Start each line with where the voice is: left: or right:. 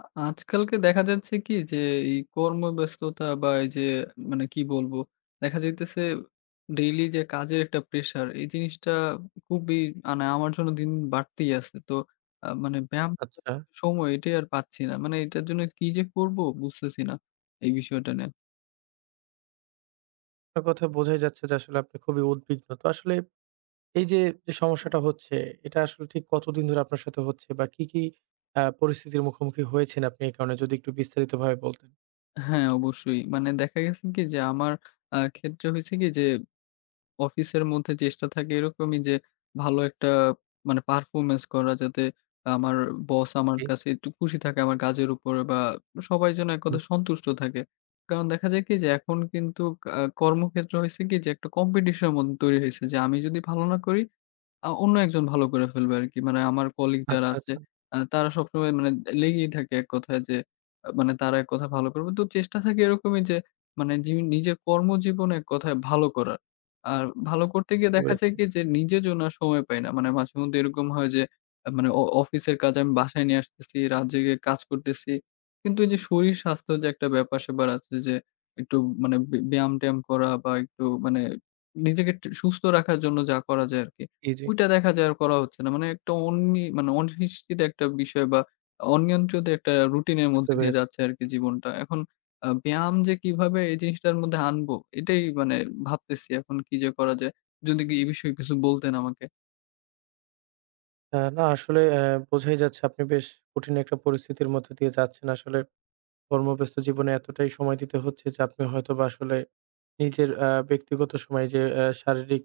left: আ আজকালকে দেখা যাচ্ছে কি যে, এই কর্মব্যস্ততা বা এই যে মানে কি বলবো? দেখা যাইতেছে ডেইলি যে কাজের একটা প্রেশার, এই জিনিসটা খুবই মানে আমার জন্য দিন দিন বাড়তেই আছে। তো মানে ব্যায়াম
right: আচ্ছা।
left: সময় এটাই আর পাচ্ছি না। মানে এটার জন্য কি যে করব? বুঝতেছি না এই বিষয়টা নিয়ে।
right: আপনার কথা বোঝাই যাচ্ছে যে আসলে আপনি খুবই উদ্বিগ্ন। তো আসলে এই যে, যে সমস্যাটা হচ্ছে এটা আসলে ঠিক কতদিন ধরে আপনার সাথে হচ্ছে বা কি, কি পরিস্থিতির মুখোমুখি হয়েছেন আপনি এই কারণে যদি একটু বিস্তারিতভাবে বলতেন?
left: হ্যাঁ, অবশ্যই। মানে দেখা গেছে কি যে আমার ক্ষেত্রে হয়েছে কি যে অফিসের মধ্যে চেষ্টা থাকে এরকমই যে ভালো একটা মানে পারফরম্যান্স করা, যাতে আমার বস আমার
right: জি,
left: কাছে একটু খুশি থাকে আমার কাজের উপরে বা সবাই যেন এক
right: হুম।
left: কথায় সন্তুষ্ট থাকে। কারণ দেখা যায় কি যে এখন কিন্তু কর্মক্ষেত্র হইছে কি যে একটা কম্পিটিশন এর মধ্যে তৈরি হইছে, যে আমি যদি ভালো না করি অন্য একজন ভালো করে ফেলবে আরকি। মানে আমার কলিগ যারা
right: আচ্ছা,
left: আছে
right: আচ্ছা।
left: তারা সবসময় মানে লেগেই থাকে এক কথায় যে মানে তারা এক কথায় ভালো করবে। তো চেষ্টা থাকে এরকমই যে মানে যিনি নিজের কর্মজীবন এক কথায় ভালো করার। আর ভালো করতে গিয়ে
right: বুঝতে
left: দেখা যায়
right: পেরেছি।
left: কি যে নিজের জন্য আর সময় পাই না। মানে মাঝেমধ্যে এরকম হয় যে মানে অফিসের কাজ আমি বাসায় নিয়ে আসতেছি, রাত জেগে কাজ করতেছি। কিন্তু এই যে শরীর স্বাস্থ্য যে একটা ব্যাপার-স্যাপার আছে যে একটু মানে ব্যায়াম-ট্যায়াম করা বা একটু মানে নিজেকে সুস্থ রাখার জন্য যা করা যায় আরকি।
right: জি, জি।
left: ওইটা দেখা যায় আর করা হচ্ছে না। মানে একটা অন্নি মানে অনিশ্চিত একটা বিষয় বা অনিয়ন্ত্রিত একটা রুটিনের
right: বুঝতে
left: মধ্যে দিয়ে
right: পেরেছি।
left: যাচ্ছে আরকি জীবনটা। এখন ব্যায়াম যে কিভাবে এই জিনিসটার মধ্যে আনবো এটাই মানে ভাবতেছি এখন কি যে করা যায়? যদি কি এই বিষয়ে কিছু বলতেন আমাকে।
right: না আসলে বোঝাই যাচ্ছে আপনি বেশ কঠিন একটা পরিস্থিতির মধ্যে দিয়ে যাচ্ছেন। আসলে কর্মব্যস্ত জীবনে এতটাই সময় দিতে হচ্ছে যে আপনি হয়তোবা আসলে নিজের ব্যক্তিগত সময় যে শারীরিক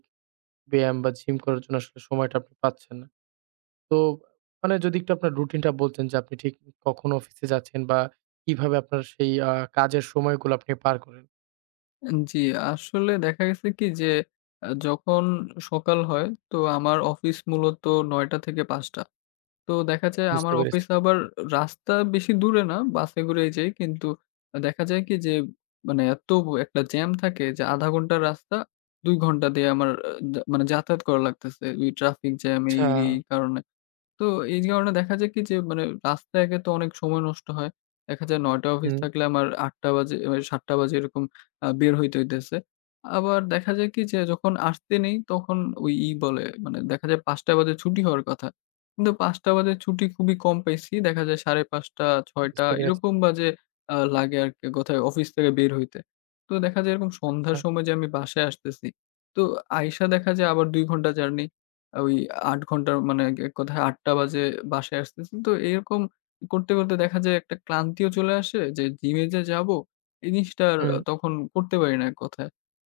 right: ব্যায়াম বা জিম করার জন্য আসলে সময়টা আপনি পাচ্ছেন না। তো মানে যদি একটু আপনার রুটিনটা বলতেন যে আপনি ঠিক কখন অফিসে যাচ্ছেন বা কিভাবে আপনার সেই কাজের সময়গুলো আপনি পার করেন?
left: এন জি, আসলে দেখা গেছে কি যে যখন সকাল হয়, তো আমার অফিস মূলত ৯ঃ০০ থেকে ৫ঃ০০। তো দেখা যায়
right: বুঝতে
left: আমার অফিস
right: পেরেছি।
left: আবার রাস্তা বেশি দূরে না, বাসে করেই যাই। কিন্তু দেখা যায় কি যে মানে এত একটা জ্যাম থাকে যে ০.৫ ঘন্টার রাস্তা ২ ঘন্টা দিয়ে আমার মানে যাতায়াত করা লাগতেছে। ওই ট্রাফিক জ্যাম
right: আচ্ছা,
left: এই কারণে। তো এই কারণে দেখা যায় কি যে মানে রাস্তায় একে তো অনেক সময় নষ্ট হয়। দেখা যায় ৯ টা অফিস
right: হুম,
left: থাকলে আমার ৮ টা বাজে ৭ টা বাজে এরকম বের হইতে হইতেছে। আবার দেখা যায় কি যে যখন আসতে নেই তখন ওই ই বলে মানে দেখা যায় ৫ টা বাজে ছুটি হওয়ার কথা। কিন্তু ৫ টা বাজে ছুটি খুবই কম পাইছি। দেখা যায় ৫:৩০, ৬ টা
right: বুঝতে পেরেছি।
left: এরকম বাজে লাগে আরকি কোথায় অফিস থেকে বের হইতে। তো দেখা যায় এরকম সন্ধ্যার
right: আচ্ছা,
left: সময় যে আমি বাসায় আসতেছি। তো আইসা দেখা যায় আবার ২ ঘন্টা জার্নি। ওই ৮ ঘন্টার মানে এক কথায় ৮ঃ০০ বাজে বাসায় আসতেছি। তো এরকম করতে, করতে দেখা যায় একটা ক্লান্তিও চলে আসে যে জিমে যে যাবো, এই জিনিসটা আর
right: হুম,
left: তখন করতে পারি না এক কথায়।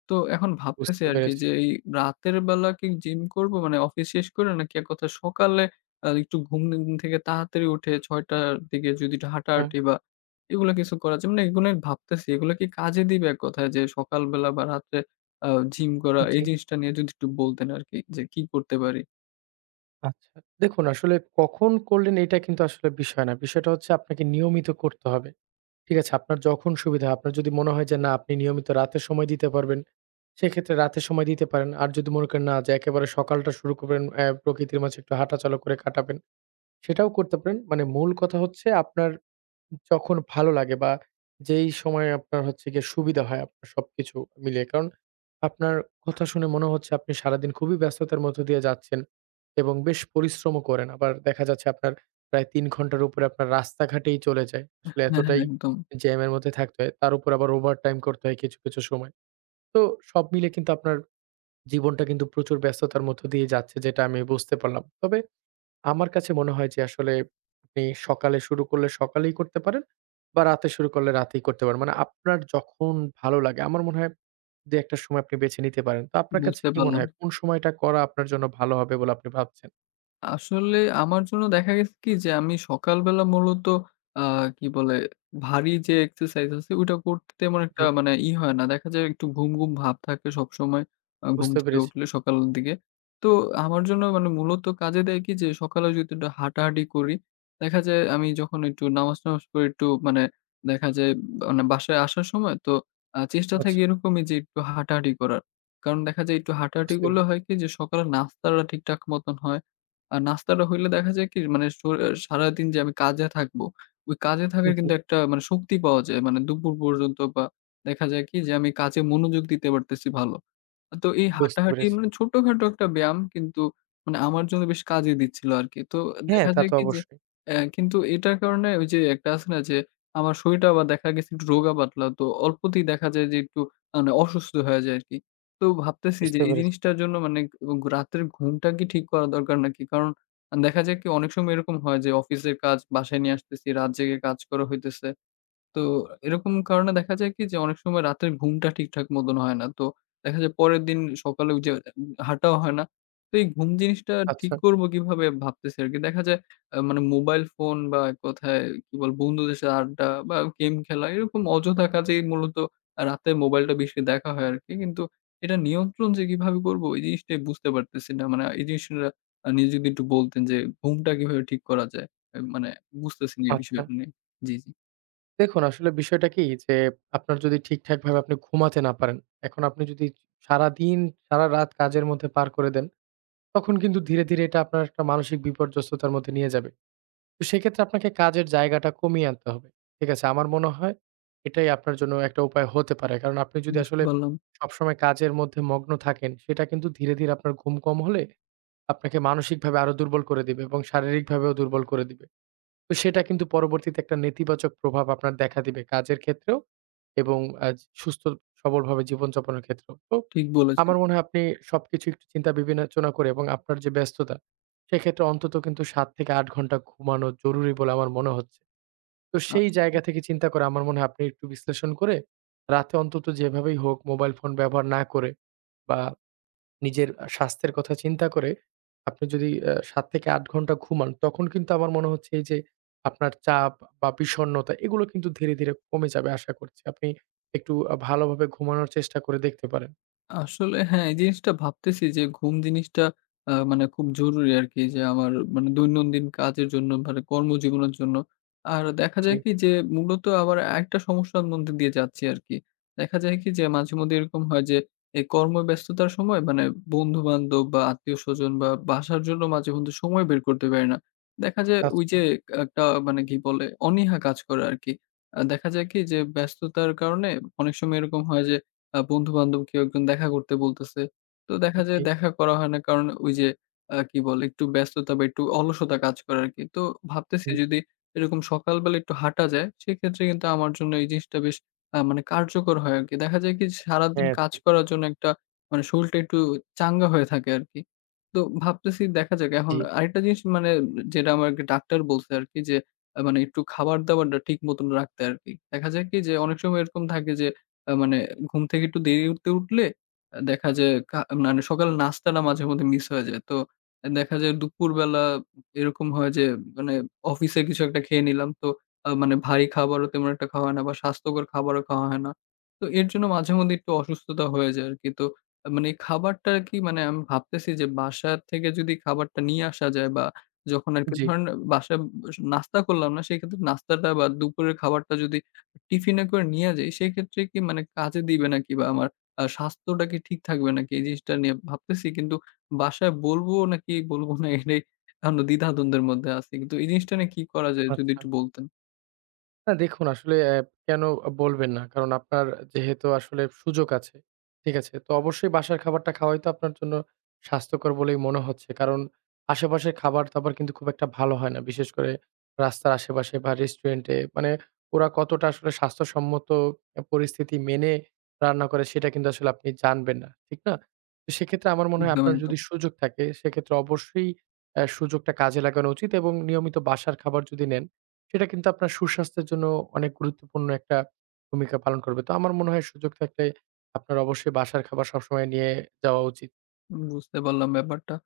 left: তো এখন ভাবতেছি
right: বুঝতে
left: আরকি
right: পেরেছি।
left: যে এই রাতের বেলা কি জিম করবো? মানে অফিস শেষ করে, নাকি এক কথায় সকালে একটু ঘুম থেকে তাড়াতাড়ি উঠে ৬ঃ০০ র দিকে যদি একটু
right: আচ্ছা,
left: হাঁটাহাঁটি বা এগুলা কিছু করা যায়। মানে এগুলাই ভাবতেছি। এগুলা কি কাজে দিবে এক কথায় যে সকালবেলা বা রাত্রে আ জিম করা, এই
right: জি,
left: জিনিসটা নিয়ে যদি একটু বলতেন আরকি যে কি করতে পারি?
right: আচ্ছা। দেখুন আসলে কখন করলেন এটা কিন্তু আসলে বিষয় না। বিষয়টা হচ্ছে আপনাকে নিয়মিত করতে হবে। ঠিক আছে? আপনার যখন সুবিধা হয়, আপনার যদি মনে হয় যে না আপনি নিয়মিত রাতে সময় দিতে পারবেন, সেক্ষেত্রে রাতে সময় দিতে পারেন। আর যদি মনে করেন না যে একেবারে সকালটা শুরু করবেন, প্রকৃতির মাঝে একটু হাঁটাচলা করে কাটাবেন। সেটাও করতে পারেন। মানে মূল কথা হচ্ছে আপনার যখন ভালো লাগে বা যেই সময়ে আপনার হচ্ছে গিয়ে সুবিধা হয় আপনার সবকিছু মিলিয়ে। কারণ আপনার কথা শুনে মনে হচ্ছে আপনি সারাদিন খুবই ব্যস্ততার মধ্য দিয়ে যাচ্ছেন এবং বেশ পরিশ্রমও করেন। আবার দেখা যাচ্ছে আপনার প্রায় ৩ ঘন্টার উপরে আপনার রাস্তাঘাটেই চলে যায়। আসলে
left: হ্যাঁ, হ্যাঁ,
right: এতটাই
left: একদম
right: জ্যামের মধ্যে থাকতে হয়। তার উপর আবার ওভারটাইম করতে হয় কিছু, কিছু সময়। তো সব মিলে কিন্তু আপনার জীবনটা কিন্তু প্রচুর ব্যস্ততার মধ্য দিয়ে যাচ্ছে যেটা আমি বুঝতে পারলাম। তবে আমার কাছে মনে হয় যে আসলে আপনি সকালে শুরু করলে সকালেই করতে পারেন বা রাতে শুরু করলে রাতেই করতে পারেন। মানে আপনার যখন ভালো লাগে আমার মনে হয় ২-১ টা সময় আপনি বেছে নিতে পারেন। তো আপনার কাছে
left: বুঝতে
right: কি মনে
left: পারলাম।
right: হয় কোন সময়টা করা আপনার জন্য ভালো হবে বলে আপনি ভাবছেন?
left: আসলে আমার জন্য দেখা গেছে কি যে আমি সকালবেলা মূলত আ কি বলে ভারী যে এক্সারসাইজ আছে ওইটা করতে তেমন একটা
right: জি।
left: মানে ই হয় না। দেখা যায় একটু ঘুম ঘুম ভাব থাকে সবসময় ঘুম
right: বুঝতে
left: থেকে
right: পেরেছি।
left: উঠলে সকালের দিকে। তো আমার জন্য মানে মূলত কাজে দেয় কি যে সকালে যদি একটু হাঁটাহাঁটি করি, দেখা যায় আমি যখন একটু নামাজ-টামাজ পড়ে একটু মানে দেখা যায় মানে বাসায় আসার সময় তো চেষ্টা
right: আচ্ছা,
left: থাকে এরকমই যে একটু হাঁটাহাঁটি করার। কারণ দেখা যায় একটু হাঁটাহাঁটি
right: বুঝতে
left: করলে
right: পেরেছি।
left: হয় কি যে সকালের নাস্তাটা ঠিকঠাক মতন হয়। আর নাস্তাটা হইলে দেখা যায় কি মানে সারাদিন যে আমি কাজে থাকবো, ওই কাজে থাকার
right: জি।
left: কিন্তু একটা মানে শক্তি পাওয়া যায়। মানে দুপুর পর্যন্ত বা দেখা যায় কি যে আমি কাজে মনোযোগ দিতে পারতেছি ভালো। তো এই
right: বুঝতে
left: হাঁটাহাঁটি
right: পেরেছি।
left: মানে ছোটখাটো একটা ব্যায়াম কিন্তু মানে আমার জন্য বেশ কাজে দিচ্ছিল আরকি। তো
right: হ্যাঁ।
left: দেখা
right: তা
left: যায়
right: তো
left: কি যে
right: অবশ্যই।
left: কিন্তু এটার কারণে ওই যে একটা আছে না যে আমার শরীরটা আবার দেখা গেছে একটু রোগা পাতলা। তো অল্পতেই দেখা যায় যে একটু মানে অসুস্থ হয়ে যায় আরকি। তো ভাবতেছি যে
right: বুঝতে
left: এই
right: পেরেছি।
left: জিনিসটার জন্য মানে, এবং রাতের ঘুমটা কি ঠিক করা দরকার নাকি? কারণ দেখা যায় কি অনেক সময় এরকম হয় যে অফিসের কাজ বাসায় নিয়ে আসতেছি, রাত জেগে কাজ করা হইতেছে। তো এরকম কারণে দেখা যায় কি যে অনেক সময় রাতের ঘুমটা ঠিকঠাক মতন হয় না। তো দেখা যায় পরের দিন সকালে ওই যে হাঁটাও হয় না। তো এই ঘুম জিনিসটা
right: আচ্ছা,
left: ঠিক করব কিভাবে ভাবতেছি আরকি। দেখা যায় মানে মোবাইল ফোন বা এক কথায় কি বলব বন্ধুদের সাথে আড্ডা বা গেম খেলা এরকম অযথা কাজেই মূলত রাতে মোবাইলটা বেশি দেখা হয় আরকি। কিন্তু এটা নিয়ন্ত্রণ যে কিভাবে করব এই জিনিসটাই বুঝতে পারতেছি না। মানে এই জিনিসটা আপনি যদি একটু বলতেন যে ঘুমটা কিভাবে ঠিক করা যায়? মানে বুঝতেছি না এই
right: আচ্ছা।
left: বিষয়টা নিয়ে। জি, জি।
right: দেখুন আসলে বিষয়টা কি যে আপনার যদি ঠিকঠাকভাবে আপনি ঘুমাতে না পারেন, এখন আপনি যদি সারাদিন সারারাত কাজের মধ্যে পার করে দেন তখন কিন্তু ধীরে, ধীরে এটা আপনার একটা মানসিক বিপর্যস্ততার মধ্যে নিয়ে যাবে। তো সেক্ষেত্রে আপনাকে কাজের জায়গাটা কমিয়ে আনতে হবে। ঠিক আছে? আমার মনে হয় এটাই আপনার জন্য একটা উপায় হতে পারে। কারণ আপনি যদি
left: বুঝতে
right: আসলে
left: পারলাম।
right: সবসময় কাজের মধ্যে মগ্ন থাকেন, সেটা কিন্তু ধীরে, ধীরে আপনার ঘুম কম হলে আপনাকে মানসিকভাবে আরো দুর্বল করে দিবে এবং শারীরিকভাবেও দুর্বল করে দিবে। তো সেটা কিন্তু পরবর্তীতে একটা নেতিবাচক প্রভাব আপনার দেখা দিবে কাজের ক্ষেত্রেও এবং আ সুস্থ সবলভাবে জীবনযাপনের ক্ষেত্রেও। তো
left: ঠিক বলেছেন।
right: আমার মনে হয় আপনি সবকিছু একটু চিন্তা বিবেচনা করে এবং আপনার যে ব্যস্ততা, সেক্ষেত্রে অন্তত কিন্তু ৭ থেকে ৮ ঘন্টা ঘুমানো জরুরি বলে আমার মনে হচ্ছে। তো
left: আ
right: সেই জায়গা থেকে চিন্তা করে আমার মনে হয় আপনি একটু বিশ্লেষণ করে রাতে অন্তত যেভাবেই হোক মোবাইল ফোন ব্যবহার না করে বা নিজের স্বাস্থ্যের কথা চিন্তা করে আপনি যদি ৭-৮ ঘন্টা ঘুমান, তখন কিন্তু আমার মনে হচ্ছে এই যে আপনার চাপ বা বিষণ্ণতা এগুলো কিন্তু ধীরে, ধীরে কমে যাবে আশা করছি। আপনি একটু ভালোভাবে ঘুমানোর চেষ্টা করে দেখতে পারেন।
left: আসলে হ্যাঁ, এই জিনিসটা ভাবতেছি যে ঘুম জিনিসটা মানে খুব জরুরি আরকি, যে আমার মানে দৈনন্দিন কাজের জন্য মানে কর্মজীবনের জন্য। আর দেখা
right: জি,
left: যায় কি যে মূলত আবার আরেকটা সমস্যার মধ্যে দিয়ে যাচ্ছি আরকি। দেখা যায় কি যে মাঝেমধ্যে এরকম হয় যে এই কর্মব্যস্ততার সময় মানে বন্ধু-বান্ধব বা আত্মীয়স্বজন বা বাসার জন্য মাঝেমধ্যে সময় বের করতে পারি না। দেখা যায় ওই
right: আচ্ছা।
left: যে একটা মানে কি বলে অনীহা কাজ করে আরকি। দেখা যায় কি যে ব্যস্ততার কারণে অনেক সময় এরকম হয় যে বন্ধু-বান্ধব কেউ একজন দেখা করতে বলতেছে। তো দেখা যায়
right: জি,
left: দেখা করা হয় না। কারণ ওই যে কি বলে একটু ব্যস্ততা বা একটু অলসতা কাজ করে আরকি। তো ভাবতেছি
right: হুম।
left: যদি এরকম সকালবেলা একটু হাঁটা যায়, সেক্ষেত্রে কিন্তু আমার জন্য এই জিনিসটা বেশ মানে কার্যকর হয় আরকি। দেখা যায় কি সারাদিন
right: হ্যাঁ,
left: কাজ
right: ঠিক।
left: করার জন্য একটা মানে শরীরটা একটু চাঙ্গা হয়ে থাকে আরকি। তো ভাবতেছি দেখা যাক, এখন
right: জি,
left: আরেকটা জিনিস মানে, যেটা আমাকে ডাক্তার বলছে আরকি, যে মানে একটু খাবার-দাবারটা ঠিক মতন রাখতে আরকি। দেখা যায় কি যে অনেক সময় এরকম থাকে যে মানে ঘুম থেকে একটু দেরিতে উঠলে আ দেখা যায় কা মানে সকালের নাস্তাটা মাঝে মধ্যে মিস হয়ে যায়। তো দেখা যায় দুপুরবেলা এরকম হয় যে মানে অফিসে কিছু একটা খেয়ে নিলাম। তো মানে ভারী খাবারও তেমন একটা খাওয়া হয় না বা স্বাস্থ্যকর খাবারও খাওয়া হয় না। তো এর জন্য মাঝে মধ্যে একটু অসুস্থতা হয়ে যায় আরকি। তো মানে এই খাবারটা কি মানে আমি ভাবতেছি যে বাসা থেকে যদি খাবারটা নিয়ে আসা যায়, বা যখন আরকি
right: জি,
left: ধরেন বাসায় নাস্তা করলাম না, সেক্ষেত্রে নাস্তাটা বা দুপুরের খাবারটা যদি টিফিনে করে নিয়ে যাই, সেক্ষেত্রে কি মানে কাজে দিবে নাকি? বা আমার স্বাস্থ্যটা কি ঠিক থাকবে নাকি? এই জিনিসটা নিয়ে ভাবতেছি। কিন্তু বাসায় বলবো নাকি বলবো না? এটাই এখনো দ্বিধাদ্বন্দ্বের মধ্যে আছি। কিন্তু এই জিনিসটা নিয়ে কি করা যায় যদি
right: আচ্ছা।
left: একটু বলতেন?
right: না দেখুন আসলে কেন বলবেন না? কারণ আপনার যেহেতু আসলে সুযোগ আছে, ঠিক আছে? তো অবশ্যই বাসার খাবারটা খাওয়াই তো আপনার জন্য স্বাস্থ্যকর বলেই মনে হচ্ছে। কারণ আশেপাশের খাবার-দাবার কিন্তু খুব একটা ভালো হয় না। বিশেষ করে রাস্তার আশেপাশে বা রেস্টুরেন্টে মানে ওরা কতটা আসলে স্বাস্থ্যসম্মত পরিস্থিতি মেনে রান্না করে সেটা কিন্তু আসলে আপনি জানবেন না। ঠিক না? তো সেক্ষেত্রে আমার মনে হয়
left: একদম,
right: আপনার যদি
left: একদম।
right: সুযোগ থাকে সেক্ষেত্রে অবশ্যই সুযোগটা কাজে লাগানো উচিত এবং নিয়মিত বাসার খাবার যদি নেন সেটা কিন্তু আপনার সুস্বাস্থ্যের জন্য অনেক গুরুত্বপূর্ণ একটা ভূমিকা পালন করবে। তো আমার মনে হয় সুযোগ থাকলে আপনার অবশ্যই বাসার খাবার সবসময় নিয়ে যাওয়া উচিত।
left: উম, বুঝতে পারলাম ব্যাপারটা।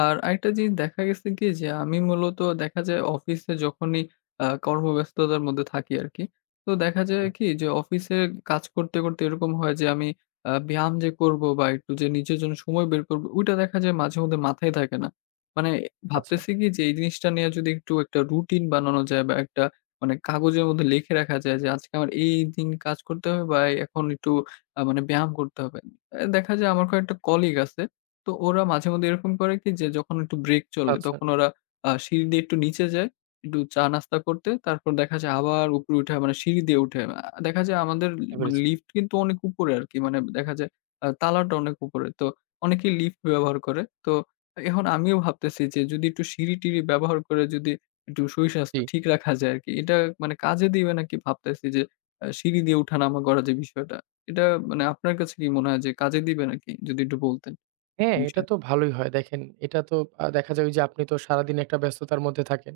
left: আর আরেকটা জিনিস দেখা গেছে কি যে, আমি মূলত দেখা যায় অফিসে যখনই কর্মব্যস্ততার মধ্যে থাকি আরকি। তো দেখা
right: জি।
left: যায় কি যে, অফিসে কাজ করতে, করতে এরকম হয় যে, আমি ব্যায়াম যে করব বা একটু যে নিজের জন্য সময় বের করব, ওইটা দেখা যায় মাঝেমধ্যে মাথায় থাকে না। মানে
right: আচ্ছা,
left: ভাবতেছি কি যে, এই জিনিসটা নিয়ে যদি একটু একটা রুটিন বানানো যায়, বা একটা মানে কাগজের মধ্যে লিখে রাখা যায় যে, আজকে আমার এই দিন কাজ করতে হবে, বা এখন একটু মানে ব্যায়াম করতে হবে। দেখা যায় আমার কয়েকটা কলিগ আছে, তো ওরা মাঝেমধ্যে এরকম করে কি যে যখন একটু ব্রেক চলে
right: আচ্ছা,
left: তখন ওরা সিঁড়ি দিয়ে একটু নিচে যায়, একটু চা নাস্তা করতে। তারপর দেখা যায় আবার উপরে উঠে মানে সিঁড়ি দিয়ে উঠে। দেখা যায় আমাদের
right: বুঝতে
left: মানে
right: পেরেছি।
left: লিফট কিন্তু অনেক উপরে আরকি। মানে দেখা যায় তালাটা অনেক উপরে। তো অনেকেই লিফট ব্যবহার করে। তো এখন আমিও ভাবতেছি যে যদি একটু সিঁড়ি-টিড়ি ব্যবহার করে যদি একটু
right: জি।
left: শরীর-স্বাস্থ্য ঠিক রাখা যায় আরকি। এটা মানে কাজে দিবে নাকি ভাবতেছি যে সিঁড়ি দিয়ে উঠা-নামা করা যে বিষয়টা। এটা মানে আপনার কাছে কি মনে হয় যে কাজে দিবে নাকি? যদি একটু বলতেন
right: হ্যাঁ, এটা
left: বিষয়ে।
right: তো ভালোই হয়। দেখেন এটা তো দেখা যায় ওইযে আপনি তো সারাদিন একটা ব্যস্ততার মধ্যে থাকেন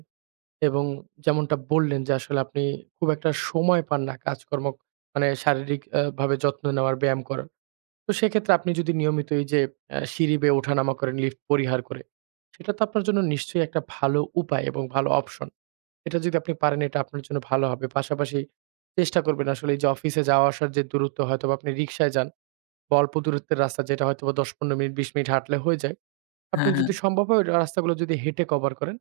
right: এবং যেমনটা বললেন যে আসলে আপনি খুব একটা সময় পান না কাজকর্ম মানে শারীরিক ভাবে যত্ন নেওয়ার, ব্যায়াম করার। তো সেক্ষেত্রে আপনি যদি নিয়মিত এই যে সিঁড়ি বেয়ে ওঠানামা করেন লিফট পরিহার করে, সেটা তো আপনার জন্য নিশ্চয়ই একটা ভালো উপায় এবং ভালো অপশন। এটা যদি আপনি পারেন এটা আপনার জন্য ভালো হবে। পাশাপাশি চেষ্টা করবেন আসলে এই যে অফিসে যাওয়া আসার যে দূরত্ব হয়তোবা আপনি রিক্সায় যান বা অল্প দূরত্বের রাস্তা যেটা হয়তোবা ১০-১৫ মিনিট ২০ মিনিট হাঁটলে হয়ে যায়। আপনি
left: হ্যাঁ, হ্যাঁ।
right: যদি সম্ভব হয় ওই রাস্তাগুলো যদি হেঁটে কভার করেন,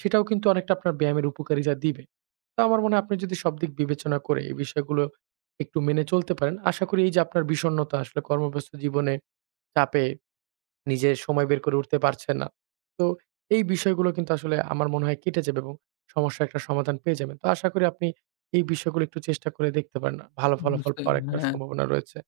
right: সেটাও কিন্তু অনেকটা আপনার ব্যায়ামের উপকারিতা দিবে। তো আমার মনে হয় আপনি যদি সব দিক বিবেচনা করে এই বিষয়গুলো একটু মেনে চলতে পারেন, আশা করি এই যে আপনার বিষণ্ণতা আসলে কর্মব্যস্ত জীবনে চাপে নিজে সময় বের করে উঠতে পারছে না। তো এই বিষয়গুলো কিন্তু আসলে আমার মনে হয় কেটে যাবে এবং সমস্যার একটা সমাধান পেয়ে যাবেন। তো আশা করি আপনি এই বিষয়গুলো একটু চেষ্টা করে দেখতে পারেন। ভালো ফলাফল পাওয়ার একটা
left: হ্যাঁ,
right: সম্ভাবনা রয়েছে।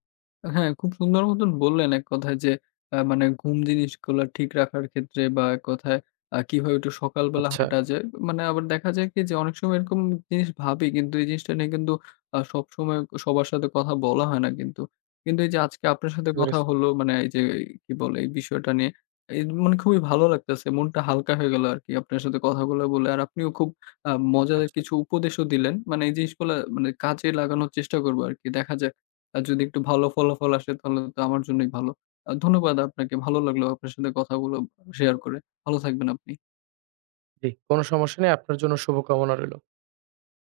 left: হ্যাঁ, খুব সুন্দর মতন বললেন এক কথায় যে মানে ঘুম জিনিসগুলা ঠিক রাখার ক্ষেত্রে বা এক কথায় কিভাবে একটু সকালবেলা
right: আচ্ছা,
left: হাঁটা যায়। মানে আবার দেখা যায় কি যে অনেক সময় এরকম জিনিস ভাবি কিন্তু এই জিনিসটা নিয়ে কিন্তু সবসময় সবার সাথে কথা বলা হয় না কিন্তু। কিন্তু এই যে আজকে আপনার সাথে
right: বুঝতে
left: কথা
right: পেরেছি।
left: হলো, মানে এই যে কি বলে এই বিষয়টা নিয়ে এই মানে খুবই ভালো লাগতেছে। মনটা হালকা হয়ে গেল আরকি আপনার সাথে কথাগুলা বলে। আর আপনিও খুব মজার
right: আচ্ছা,
left: কিছু উপদেশও দিলেন। মানে এই জিনিসগুলা মানে কাজে লাগানোর চেষ্টা করব আরকি। দেখা যায় যদি একটু ভালো ফলাফল আসে তাহলে তো আমার জন্যই ভালো। ধন্যবাদ আপনাকে। ভালো লাগলো আপনার সাথে কথাগুলো শেয়ার করে। ভালো থাকবেন আপনি।
right: জি, কোন সমস্যা নেই। আপনার জন্য শুভকামনা রইল।